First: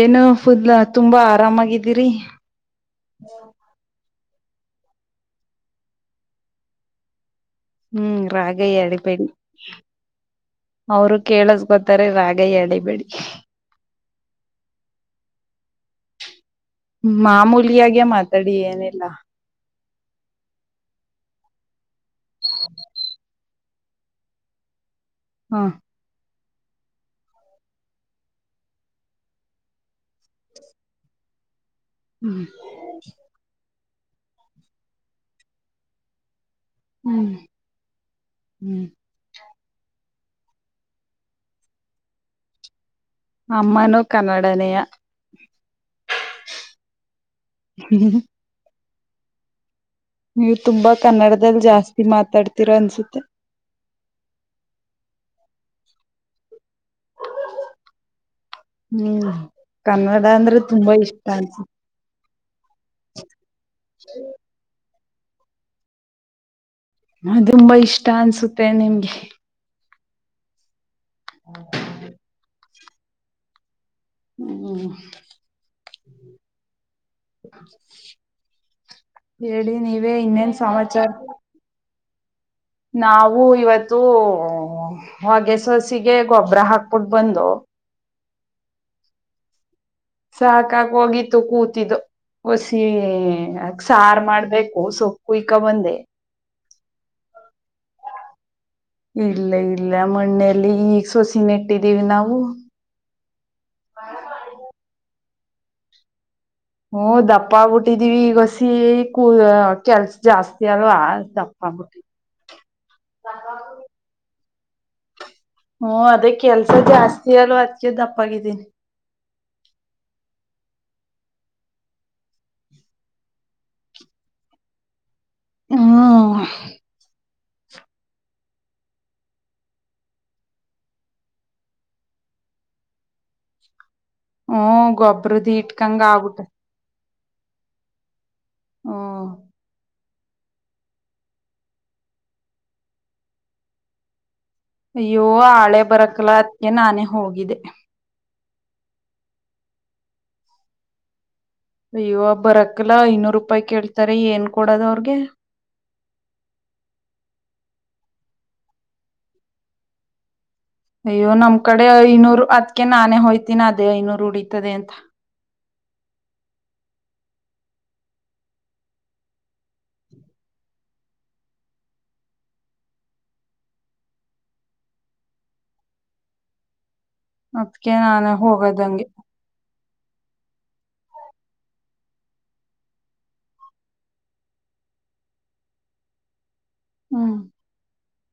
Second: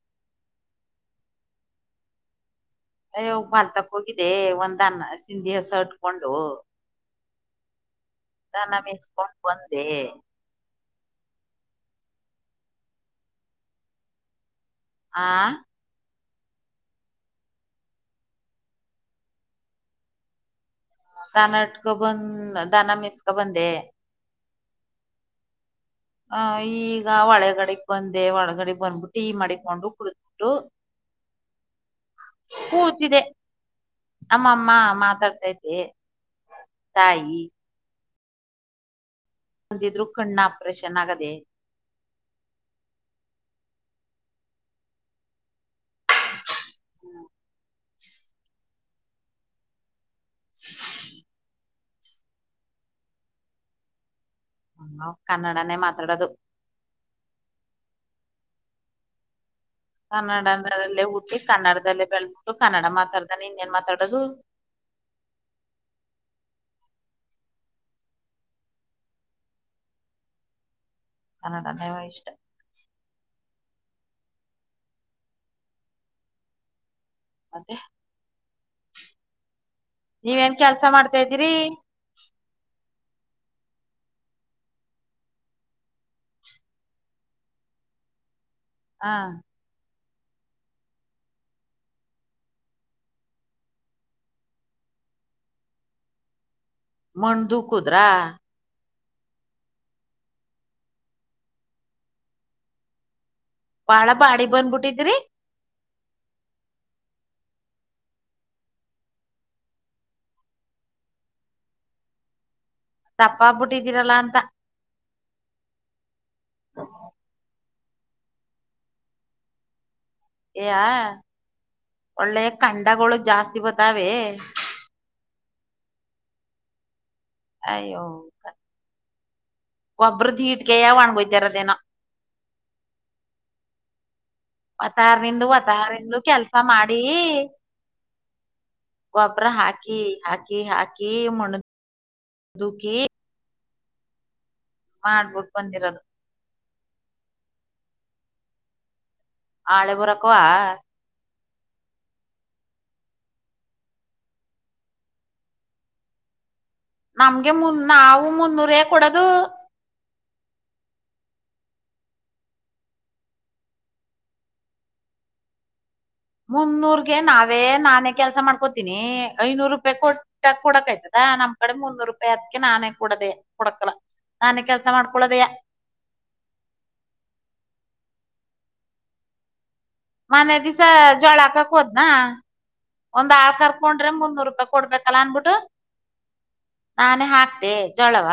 ಏನು ಫುಡ್ ತುಂಬಾ ಆರಾಮಾಗಿದ್ದೀರಿ. ಅಯ ಹೋಗ ಮಾಲ್ತಕ್ ಹೋಗಿದ್ದೆ ಒಂದನ್ ಸಿಂಧಿಸ ಉಟ್ಕೊಂಡು. ಹ್ಮ್ ರಾಗಯ್ಯಡಿಬೇಡಿ ಬಂದೆ ಅವರು ಕೇಳಸ್ ಗೊತ್ತ. ಕೇಳಿಸ್ಕೋತಾರೆ ರಾಗ ಹೇಳಿಬಿಡಿ. ಆ. ಮಾಮೂಲಿಯಾಗೆ ಮಾತಾಡಿ ಏನಿಲ್ಲ. ಕಾನಟ್ಕ ಬಂದ ದನ ಮೆಸ್ಕ ಬಂದೆ. ಹಾ. ಹ ಈಗ ಒಳಗಡೆಗ್ ಬಂದೆ ಒಳಗಡೆಗ್ ಬಂದ್ಬಿಟ್ಟು ಟಿ ಮಾಡಿಕೊಂಡು ಕುಡ. ಕೊಂಡು. ಹ್ಮ್ ಅಮ್ಮ ಅಮ್ಮ ಮಾತಾಡ್ತೈತೆ ಹ್ಮ್ ತಾಯಿ. ಹ್ಮ್. ಅಂದಿದ್ರು ಕಣ್ಣ ಆಪ್ರೇಷನ್ ಆಗದೆ. ಅಮ್ಮನು ಕನ್ನಡನೆಯಾ. ಹ್ಮ್, [inaudible] ನೀವ್ ತುಂಬಾ ಕನ್ನಡದಲ್ ಜಾಸ್ತಿ ಮಾತಾಡ್ತೀರಾ ಅನ್ಸುತ್ತೆ. ನಾವ್ ಕನ್ನಡನ್ನೆ ಮಾತಡದು. ಹ್ಮ್. ಕನ್ನಡ ಅಂದ್ರೆ ತುಂಬಾ ಅಂದ್ರದಲ್ಲೇ ಇಷ್ಟ ಹುಟ್ಟಿ ಅನ್ಸುತ್ತೆ ಕನ್ನಡದಲ್ಲೇ ಬೆಳ್ದು. ದು ಕನ್ನಡ ಮಾತಾಡ್ದೇನೇ ಇನ್ನೇನ್ ಮಾತಡದು. ಹ ತುಂಬಾ ಇಷ್ಟಾ ಅನ್ಸುತ್ತೆ ನಿಮ್ಗೆ. ಕನ್ನಡನೇವ ಇಷ್ಟಾ. ಹ್ಮ. ಮತ್ತೆ ಹೇಳಿ ನೀವೇ ಇನ್ನೇನ್ ನೀವೇನ್ ಕೆಲ್ಸ ಸಮಾಚಾರಾ. ಮಾಡ್ತಾ ಇದ್ದೀರಿ ನಾವು ಇವತ್ತು ಹೊಗೆ ಸೋಸಿಗೆ ಗೋಬ್ರಾ ಹಾಕ್ಬಿಟ್ಟು ಬಂದು. ಹಾ. ಸಾಕಾಗೋಗಿತ್ತು ಕೂತಿದ್ದು. ಒಸಿ ಸಾರ್ ಮಾಡ್ಬೇಕು ಸೊಪ್ ಕುಯ್ಕ ಬಂದೆ. ಮಣದು ಕುದ್ರಾ. ಇಲ್ಲ ಇಲ್ಲ ಮಣ್ಣೆಲ್ಲಿ ಈಗ್ ಸೊಸಿ ನೆಟ್ಟಿದ್ದೀವಿ ನಾವು. ಬಾಳ ಬಾಡಿ ಬಂದ್ಬಿಟ್ಟಿದ್ರಿ. ಹು ದಪ್ಪಾ ಆಗಬಿಟ್ಟಿದೀವಿ ಈಗೋಸಿ ಕೂ ಕೆಲ್ಸ ಜಾಸ್ತಿ ಅಲ್ವಾ ದಪ್ಪ. ಪ್ಪಾ ಆಗ್ಬಿಟ್ಟಿ. ದಪ್ಪಾಗ್ಬಟ್ಟಿದ್ದೀರಲ್ಲಾ ಅಂತಾ. ಹು ಅದೇ ಕೆಲ್ಸ ಜಾಸ್ತಿ ಅಲ್ವಾ ಅದ್ಕೆ ದಪ್ಪಾಗಿದ್ದೀನಿ. ಯಾ. ಒಳ್ಳೆಯ ಖಂಡಾಗೋಳ್ ಜಾಸ್ತಿ ಬತ್ತಾವೆ. ಹ್ಮ. ಅಯ್ಯೋ. ಗೊಬ್ಬ್ರಡ್ಗಿಗೆಯಾ ಒಣ್ಗೋಯತಿರಾದೆನೋ. ಹ್ಮ್ ಒತ್ತಾರ ನಿಂದು ಗೊಬ್ಬ್ರದ ಇಟ್ಕಂಗ ಒತ್ತಾರಿಂದು ಆಗ್ಬಿಟ್ಟ ಕೆಲ್ಸಾ ಮಾಡಿ. ಈ ಹ್ಮ್ ಗೋಬ್ರಾ ಹಾಕಿ. ಹಾಕಿ ಹಾಕಿ ಮನ್ ದುಖಿ. ಅಯ್ಯೋ ಆಳೆ ಬಂದಿರೋದು ಬರಕ್ಲ ಅದ್ಕೆ ನಾನೇ ಹೋಗಿದೆೆ. ಆಳೆ ಬುರಕವಾ. ಅಯ್ಯು ಬರಕಲ್ಲ ಐನೂರ್ ರೂಪಾಯಿ ಕೇಳ್ತಾರೆ ಏನ್ ಕೊಡದ ಅವ್ರಗೆ. ನಮ್ಗೆ ಮುನ್ ನಾವು ಮುನ್ನೂರೇ ಕೊಡದು. ಅಯ್ಯೋ ನಮ್ ಕಡೆ ಐನೂರು ಅದ್ಕೆ ನಾನೇ ಹೋಯ್ತೀನಿ ಅದೇ ಐನೂರ ಉಳಿತದೆ ಅಂತಾ. ಮುನ್ನೂರ್ಗೆ ನಾವೇ ನಾನೇ ಕೆಲ್ಸಾ ಮಾಡ್ಕೋತೀನಿ ಐನೂರು ರೂಪಾಯಿ ಕೊಟ್ಟ ಕೊಡಕ್ ಆಯ್ತದ. ನಮ್ ಕಡೆ ಮುನ್ನೂರೂಪ್ಯಾ ಅದಕ್ಕೆ ನಾನೇ ಕೂಡದೆೇ ಕೊಡಕಲ. ನಾನೇ ಕೆಲ್ಸಾ ಮಾಡ್ಕೊಳದೆಯಾ. ಅದ್ಕೆ ನಾನೇ ಹೋಗದಂಗೆ. ಮನ್ನೆ ದಿವಸಾ ಜ್ವಾಳಾ ಹಾಕಕೊದ್ನಾ. ಒಂದ್ ಆರ್ ಕರ್ಕೊಂಡ್ರೆ ಮುಂದ ನೂರು ರೂಪಾಯಿ ಕೊಡ್ಬೇಕಲ್ಲ ಅನ್ಬಿಟ್ಟು ನಾನೇ ಹ್ಮ್ ಹಾಕ್ತೆ ಜೊಳವ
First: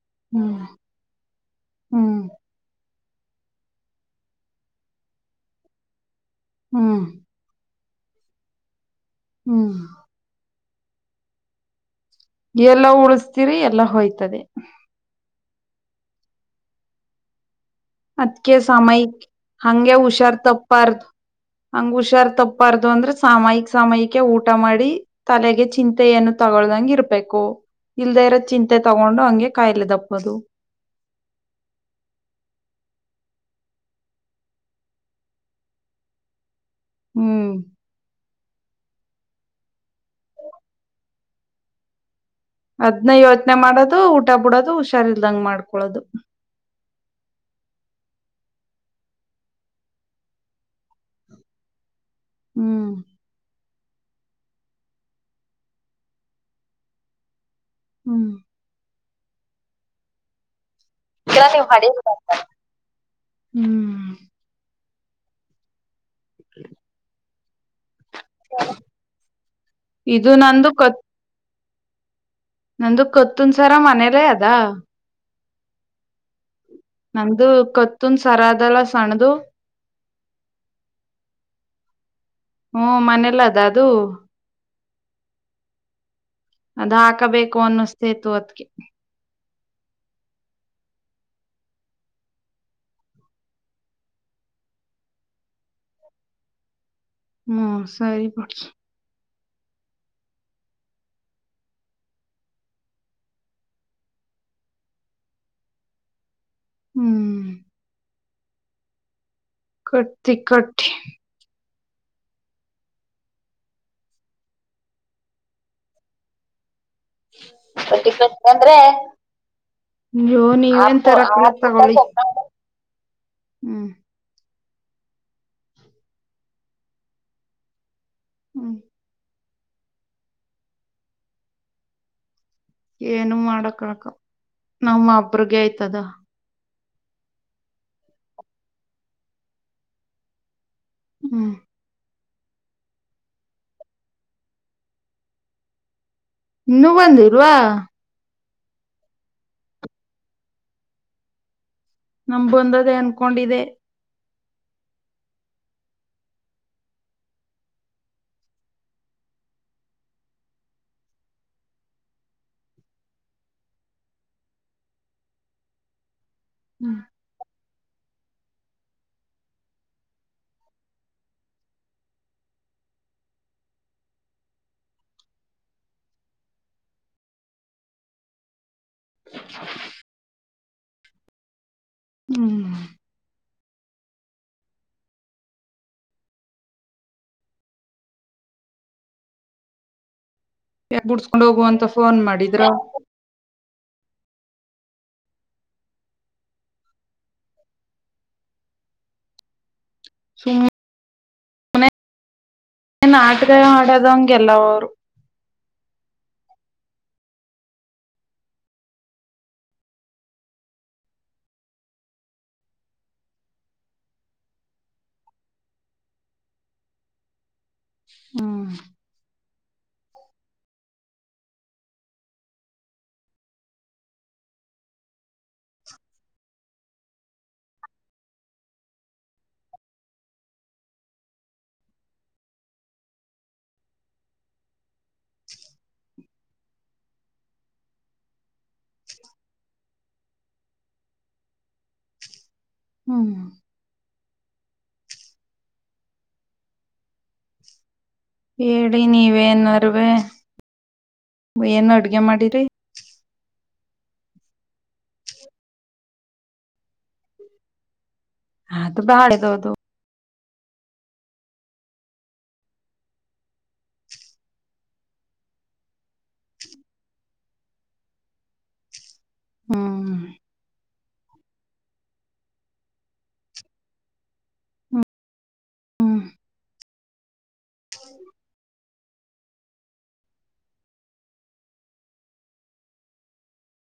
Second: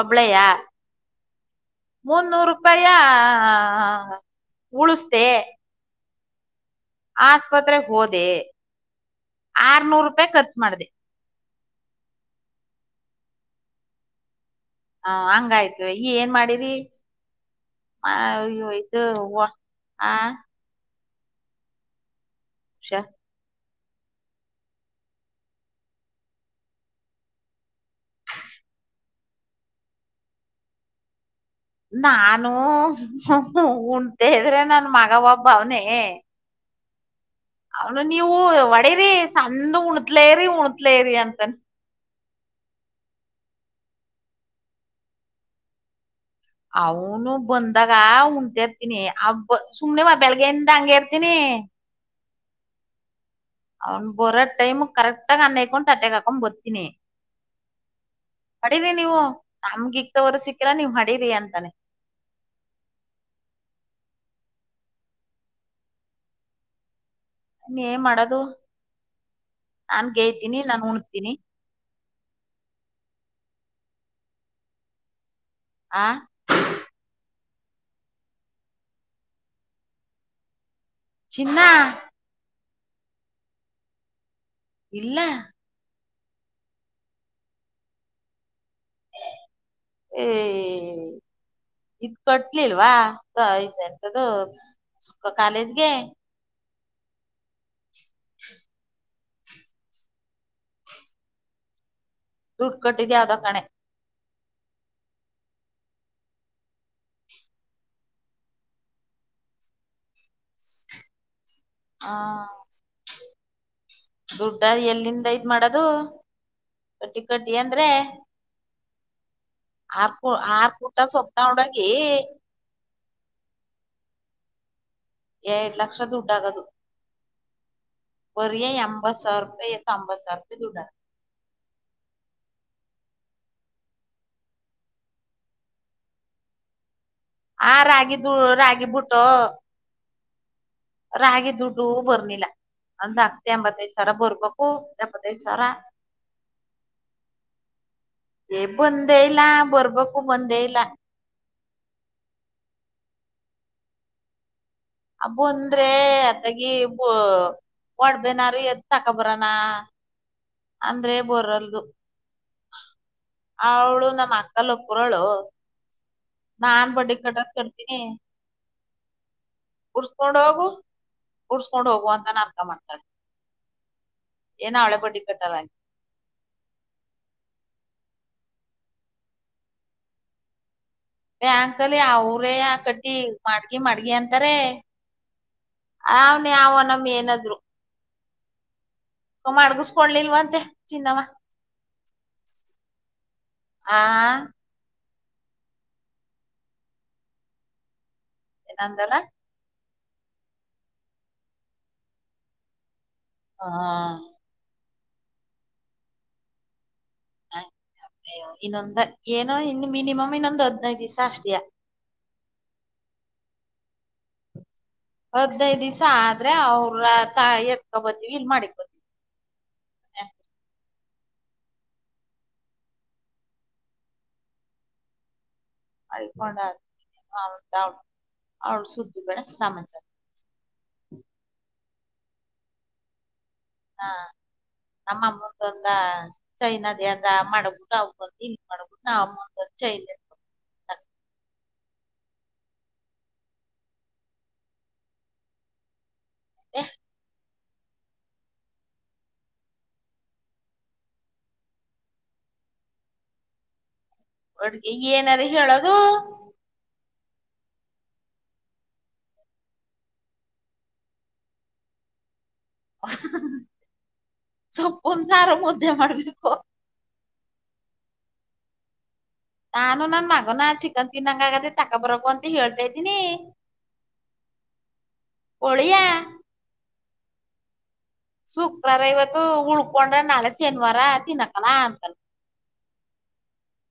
ಒಬ್ಳೆಯ ಹ್ಮ್ ಹ್ಮ್ ಮುನ್ನೂರು ರೂಪಾಯ ಉಳಿಸ್ದೆ ಹ್ಮ್ ಆಸ್ಪತ್ರೆಗ್ ಹೋದೆ ಹ್ಮ್ ಆರ್ನೂರು ರೂಪಾಯಿ ಖರ್ಚ ಮಾಡ್ದ ಎಲ್ಲ ಉಳಸ್ತೀರಿ ಎಲ್ಲ ಹೋಯ್ತದೆ ಹ ಹಂಗಯ್ತು ಈ ಏನ್ ಮಾಡಿರಿ ಆ, ಅದಕೆ ಅಯ್ಯೋ, ಇದು ಸಾಮಯಕ್ ವ- ಹಂಗೆ ಆ ಹುಷಾರ್ ತಪ್ಪಾರ್ ಹಂಗ ಹುಷಾರ್ ತಪ್ಪ ರು ಶ ಅಂದ್ರೆ ಸಾಮಯಿಕ ಸಮಯಕ್ಕೆ ಊಟ ಮಾಡಿ ತಲೆಗೆ ಚಿಂತೆಯನ್ನು ತಗೊಳದಂಗ ಇರ್ಬೇಕು ಇಲ್ದೇ ಇರೋ ಚಿಂತೆ ತಗೊಂಡು ಹಂಗೆ ಕಾಯಿಲೆ ದಪ್ಪದು ನಾನು ಉಂಡ್ತ ಇದ್ರೆ ನನ್ ಮಗ ಒಬ್ಬ ಅವನೇ ಹ್ಮ್ ಅವನು ನೀವು ಒಡೇರಿ ಸಂದ ಉಣತ್ಲೇರಿ ಉಣತ್ಲೇರಿ ಅಂತನ್ ಅದ್ನ ಯೋಚನೆ ಮಾಡೋದು ಊಟ ಬಿಡೋದು ಹುಷಾರ್ಲ್ದಂಗ ಮಾಡ್ಕೊಳೋದು ಅವನು ಬಂದಾಗ ಉಣಂತ ಇರ್ತೀನಿ ಆಬ ಸುಮ್ನೆವ ಬೆಳಗ್ಗೆಯಿಂದ ಹಂಗೆ ಇರ್ತನಿ ಹ್ಮ್ ಅವ್ನು ಬರೋ ಟೈಮ ಕರೆಕ್ಟಾಗಗ ಅನ್ನಕೊಂಡು ತಟ್ಟೆೆಗೆ ಹಾಕೊಂಡ್ ಬತೀನಿ ಹ್ಮ್ ಅಡಿೀರಿಿ ನೀವು ನಮ್ಗೆಿತವರ ಸಿಕ್ಕ ಕೆ ಹ ಹ್ಮ್ ಹ್ಮ ನೀ ಏನ್ ಮಾಡೋದು ನಾನ್ ಇದು ಗೇಯ್ತೀನಿ ನಂದು ನಾನು ಕತ್ ಉಣತೀನಿ ನಂದು ಕೊತನ್ಸರ ಮನರೇ ಅದಾ ಆ ಅದು ಕತ್ತನ್ ಸರದೆಲ್ಲ ಸಣ್ಣದು ಚಿನ್ನ ಹ್ಮ ಮನೆಯಲ್ಲ ಅದ ಅದು ಇಲ್ಲ ಹಾಕಬೇಕು ಅನಿಸ್ತಿದೆ ಇವತ್ತಿಗೆ ಹೆಂ... ಇದು ಕಟ್ಲಿಲ್ಲ ವಇಂತ ಕಾಲೇಜಗೆ ಹ್ಮ ಸರಿ ಪಡ್ ದುಡ್ಡುಕಟ್ಟಿದ್ದು ಅದು ಕಣೆ ಹ್ಮ್ ಕಡ್ಟ್ಟಿ ಕಟ್ಟಿ ಹಾ ದುಡ್ಡ ಎಲ್ಲಿಂದ ಇದು ಮಾಡೋದು ಕಟ್ಟಿ ಕಟ್ಟಿ ಅಂದ್ರೆ ಬಡ್ಡಿ ಕಟ್ ಬಂದರೆ ಆರ್ ಕು ಅಯ್ಯೋ ಆರ್ ನೀವು ಪುಟ್ಟ ಸೊಪ್ಪ ತಗೊಂಡೋಗಿ ಏನು [unintelligible] ಏಳ ಲಕ್ಷ ದುಡ್ ಆಗದು ಒರಿ ಹ್ಮ್ ಎಂಬತ್ತು ಸಾವಿರ ಯ ತಂಬಸರ್ ದುಡಕು ಏನು ಮಾಡಕ್ಕಾಗಲ್ಲ ನಮ್ಮ ಬೇಗ ಇದ್ದದು ಹಾ ರಾಗಿದು ರಾಗಿ ಬುಟ್ಟು ರಾಗಿ ಹ್ಮ್ ದುಡ್ಡು ಬರ್ನಿಲ್ಲ ಒಂದ್ ಅಗ್ತ ಎಂಬತ್ತೈದ್ ಸಾವರ ಬರ್ಬೇಕು ಎಪ್ಪತ್ತೈದ್ ಸಾವಿರ ಇನ್ನುೂ ಒಂದರುವ ಏ ಬಂದೇ ಇಲ್ಲ ಬರ್ಬೇಕು ಬಂದೇ ಇಲ್ಲ ನಮ ಬಂದದೇ ಅನ್ಕೊಂಡಿದೆೆ ಅಬ್ಬು ಅಂದ್ರೆ ಅದಾಗಿಬ ಒಡ್ಬೇನಾರು ಎದ ತಕೊಬರಾನ ಅಂದ್ರೆ ಬರಲ್ದು ಅವಳು ನಮ್ಮ ಅಕ್ಕಲ್ಲ ಪುರಳು ನಾನ್ ಹ್ಮ್ ಬಡ್ಡಿ ಕಟ್ಟಕ್ ಕಡ್ತೀನಿ. ಬುಡ್ಸ್ಕೋಂಡ್ ಹೋಗು ಬುಡಸ್ಕೊಂಡ ಹೋಗು ಅಂತಾ ನಾಟ್ಕಾ ಮಾಡ್ತಾರೆ. ಏನೂ ಹಳೆ ಬಡ್ಡಿ ಕಟ್ಟಲ್ಲಾ. [unintelligible] ಬ್ಯಾಂಕಲ್ಲಿ ಅವ್ರೆಯಾ ಹ್ಮ್ ಕಟ್ಟಿ. ಮಾಡ್ಗಿ ಮಾಡ್ಗಿ ಅಂತಾರೆ ಅವನ್ ಯಾವನೋ ಮೇನಾದ್ರು. ಮಡಗಿಸಸ್ಕೊಳಿಲ್ವ. ಯಾಕ್ ಬುಡ್ಸ್ಕೊಂಡ್ ಹೋಗು ಅಂತಾ ಫೋನ್ ಮಾಡಿದ್ರ. ಆ. ಏನಂದೆಲಾ. ಸ ಮನ [unintelligible] ನ್ ಆಟಗ ಹಾ ಆಡ್ಯದಂಗೆ ಎಲ್ಲ ಅವರು ಹ್ಮ ಅಯ್ಯೋ ಇನ್ನೊಂದ ಏನೋ ಇನ್ನು ಮಿನಿಮಮ್ ಇನ್ನೊಂದ್ ಹದ್ನೈದು ದಿವಸ ಅಷ್ಟಯ [unintelligible] ಹದ್ನೈದ್ ದಿವ್ಸ ಆದ್ರೆ ಅವ್ರ ತ ಎತ್ಕೊಬತ್ತೀವಿ ಇಲ್ ಹ್ಮ್ ಮಾಡಿಕ್ ಬತಿವಿ ಯಾ ಮಾಡಳ್ಕೊಂಡ ಅವ ಅವಳ ಸುದ್ದಿ ಬೆಡ ಸಮಚ ಆ ಹ [unintelligible] ಹಾ ನಮ್ಮಮ್ಮಂತ ಒಂದ ಸೈನದ ಅ ಅಮ್ಮ ಮಾಡಬಿಟ್ಟ ಅವಂತ ಮಾಡಬಿಟ್ಟ ಅಮ್ಮ [unintelligible] ಹ್ಮ್ ಯಾ ಹೇಳಿ ನೀವೇ ಏನಾರುವುವೆ ಏನು ಅಡ್ಗೆ ಮಾಡಿರಿ ಹಡ್ಗೆ ಏನಾರ ಹೇಳೋದು ಹಾ ತ ಬಾಳೆದುದು [unintelligible] ಸಪ್ಪೊಂದ್ಸಾರು ಮುದ್ದೆ ಮಾಡ್ಬೇಕಕ್ಕ ನಾನು ಹ್ಮ್ ನಮ್ಮಮ್ಮಾಗೋ ನ ಚಿಕ ತಿನ್ನಂಗಾಗಿದೆ ತಕೊ ಬರಬು ಅಂತ ಹೇಳ್ತಾ ಇದ್ದೀನಿ ಒಳೆಯಾ ಹ್ಮ್ ಶುಕ್ರವಾರ ಇವತ್ತು ಉಳ್ಕೊಂಡ್ರ ನಾಳೆ ಶನಿವಾರ ತಿನ್ನಕಲ್ಲ ಅಂತಲ್ ಹ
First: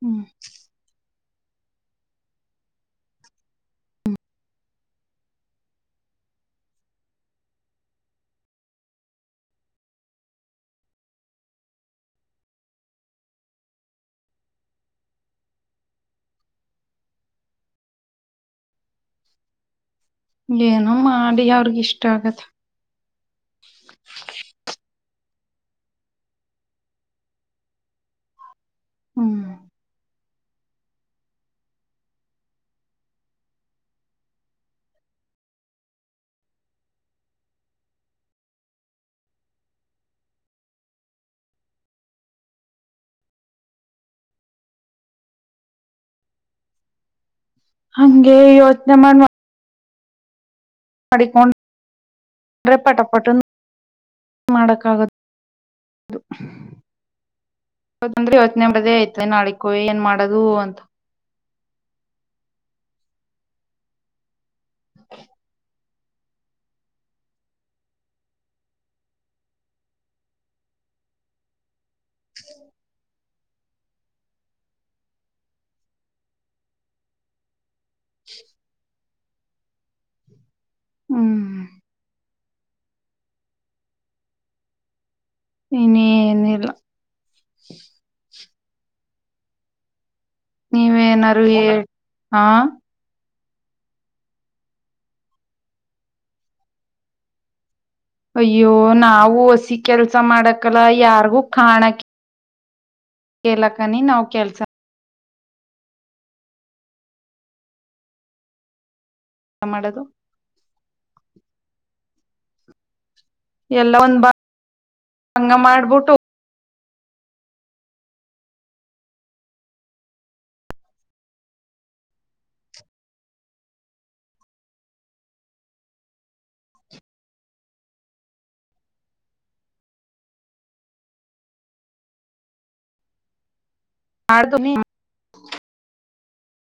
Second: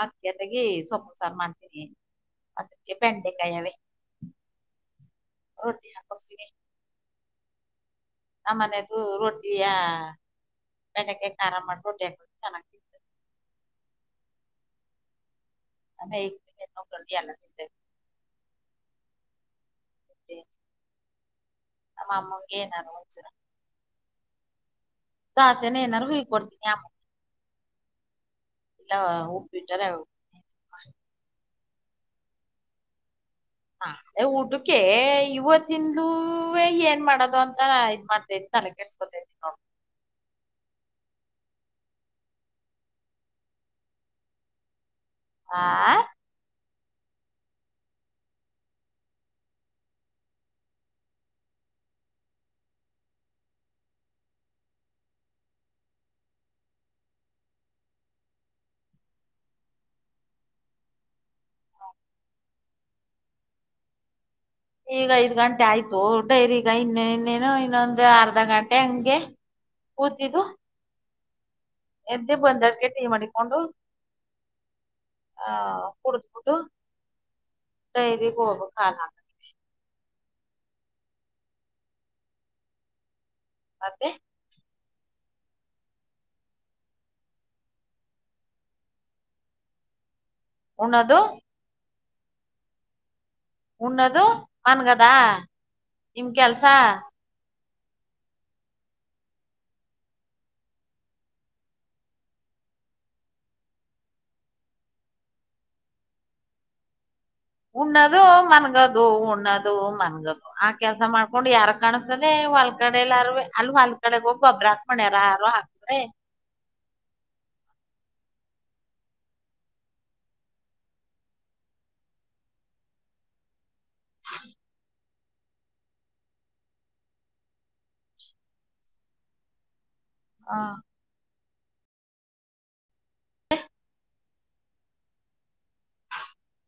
ಅದಕ್ಕೆ ಅತೆಗಿ ಸೊಪ್ಪು ಸಾರ್ ಮಾಡ್ತಿ ಅದ ಪೇಕಾವ [unintelligible] ಅವ ದ [unintelligible] ಕೊಸ ನಮ್ಮನೆದುು ರೊಟ್ಟಿಯಾ ಬೆಂಡೆಕಾಯಿ ಖಾರಾ ಮಾಡಟ್ಟ ಚೆನ್ನಾಗಿದೆ ಅ ನಕನ್ನಿದ್ದ [unintelligible] ಏನು ಮಾಡಿ ಯ ನಮ್ಮ ಅಮ್ಮನಿಗೆ ಏನಾರ ಒನ್ ಚೂರು ತಾಸ್ಯನ ನ ಹ ಕೊಡ್ತ ನೀ ನ ಹ್ಮ್ ಹಬ ಚಲ [unintelligible] ಹೇ ಊಟಕ್ಕೆ ಇವತ್ತಿಂದುವೆ ಏನ್ ಮಾಡೋದು ಅಂತ ಇದ್ ಮಾಡ್ತಾ ನ ಕೇಳ್ಸಕೊತೇ ಇದತೀನ [unintelligible] [unintelligible] ಆ ಹಂಗೆ ಯೋಚ್ನೆ ಮಾಡ ಮಾಡಡಿಕೊಂಡ ಅಂದ್ರೆ ಪಟಪಟ್ಟು ಮಾಡಕ್ಕಾಗದು ಇಂದ್ರೆ ಇವತ್ ನಡ್ದೇ ಐ್ತ ನಾಳಕ್ಕು ಏನ್ ಮಾಡದು ಅಂತ ಈಗ ಐದು್ ಗಂಟೆ ಆಯ್ತು ದೋಡ್ಡೈರಿ ಈಗ ಇನ್ನ ಇನ್ನೇನು ಇನ್ನೊಂದು ಅರ್ಧ ಗಂಟೆ ಹಂಗೆ ಓದಿದ್ದ ಎದ್ದೇ ಬಂದ ಕೆ ಟೈ ಮಾಡ ಹಕೊಂಡು ಆ ಕುಡಬಟ್ಟು ಇರಿೋೋಗ ಹಾ ಹ್ಮ್ ಅತ್ತೆ ಇನ್ನೆನಿಲ್ಲ. ನೀವೇ ಉಣ್ಣೋದು ಏನಾರು ಹೇಳ್ ಹಾ. ಉಣ್ಣಾದು ಮನ್ಗದ ನಿಮ್ ಕೆಲ್ಸ. ಅಯ್ಯೋ ನಾವೂ ಒಸಿ ಕೆಲ್ಸ ಮಾಡಕಲ್ಲ ಯಾರ್ಗೂ ಕಾಣಕಿ. ಕೆಲಕ್ಕನಿ ನಾವ್ ಕೆಲ್ಸ. ಉಣ್ಣದು ಮನ್ಗದು ಉಣ್ಣದು ಮಾಡೋದು ಮನ್ಗದು ಆ ಕೆಲ್ಸ ಮಾಡ್ಕೊಂಡು ಯಾರಗ್ ಕಾಣಸ್. ಹೊಲ್ ಕಡೆ ಎಲ್ಲಾರುವೆ ಅಲ್ ಎಲ್ಲ ಹೊಲ್ ಒಂದ್ ಕಡೆಗ್ ಹೋಗ್ ಗೊಬ್ರ ಹಾಕೊಂಡ್ ಯಾರಾರು ಭಂಗ ಹಾಕೋರೇ. ಮಾಡ್ಬಿಟ್ಟು [inaudible] ಹಾ. [inaudible] [unintelligible]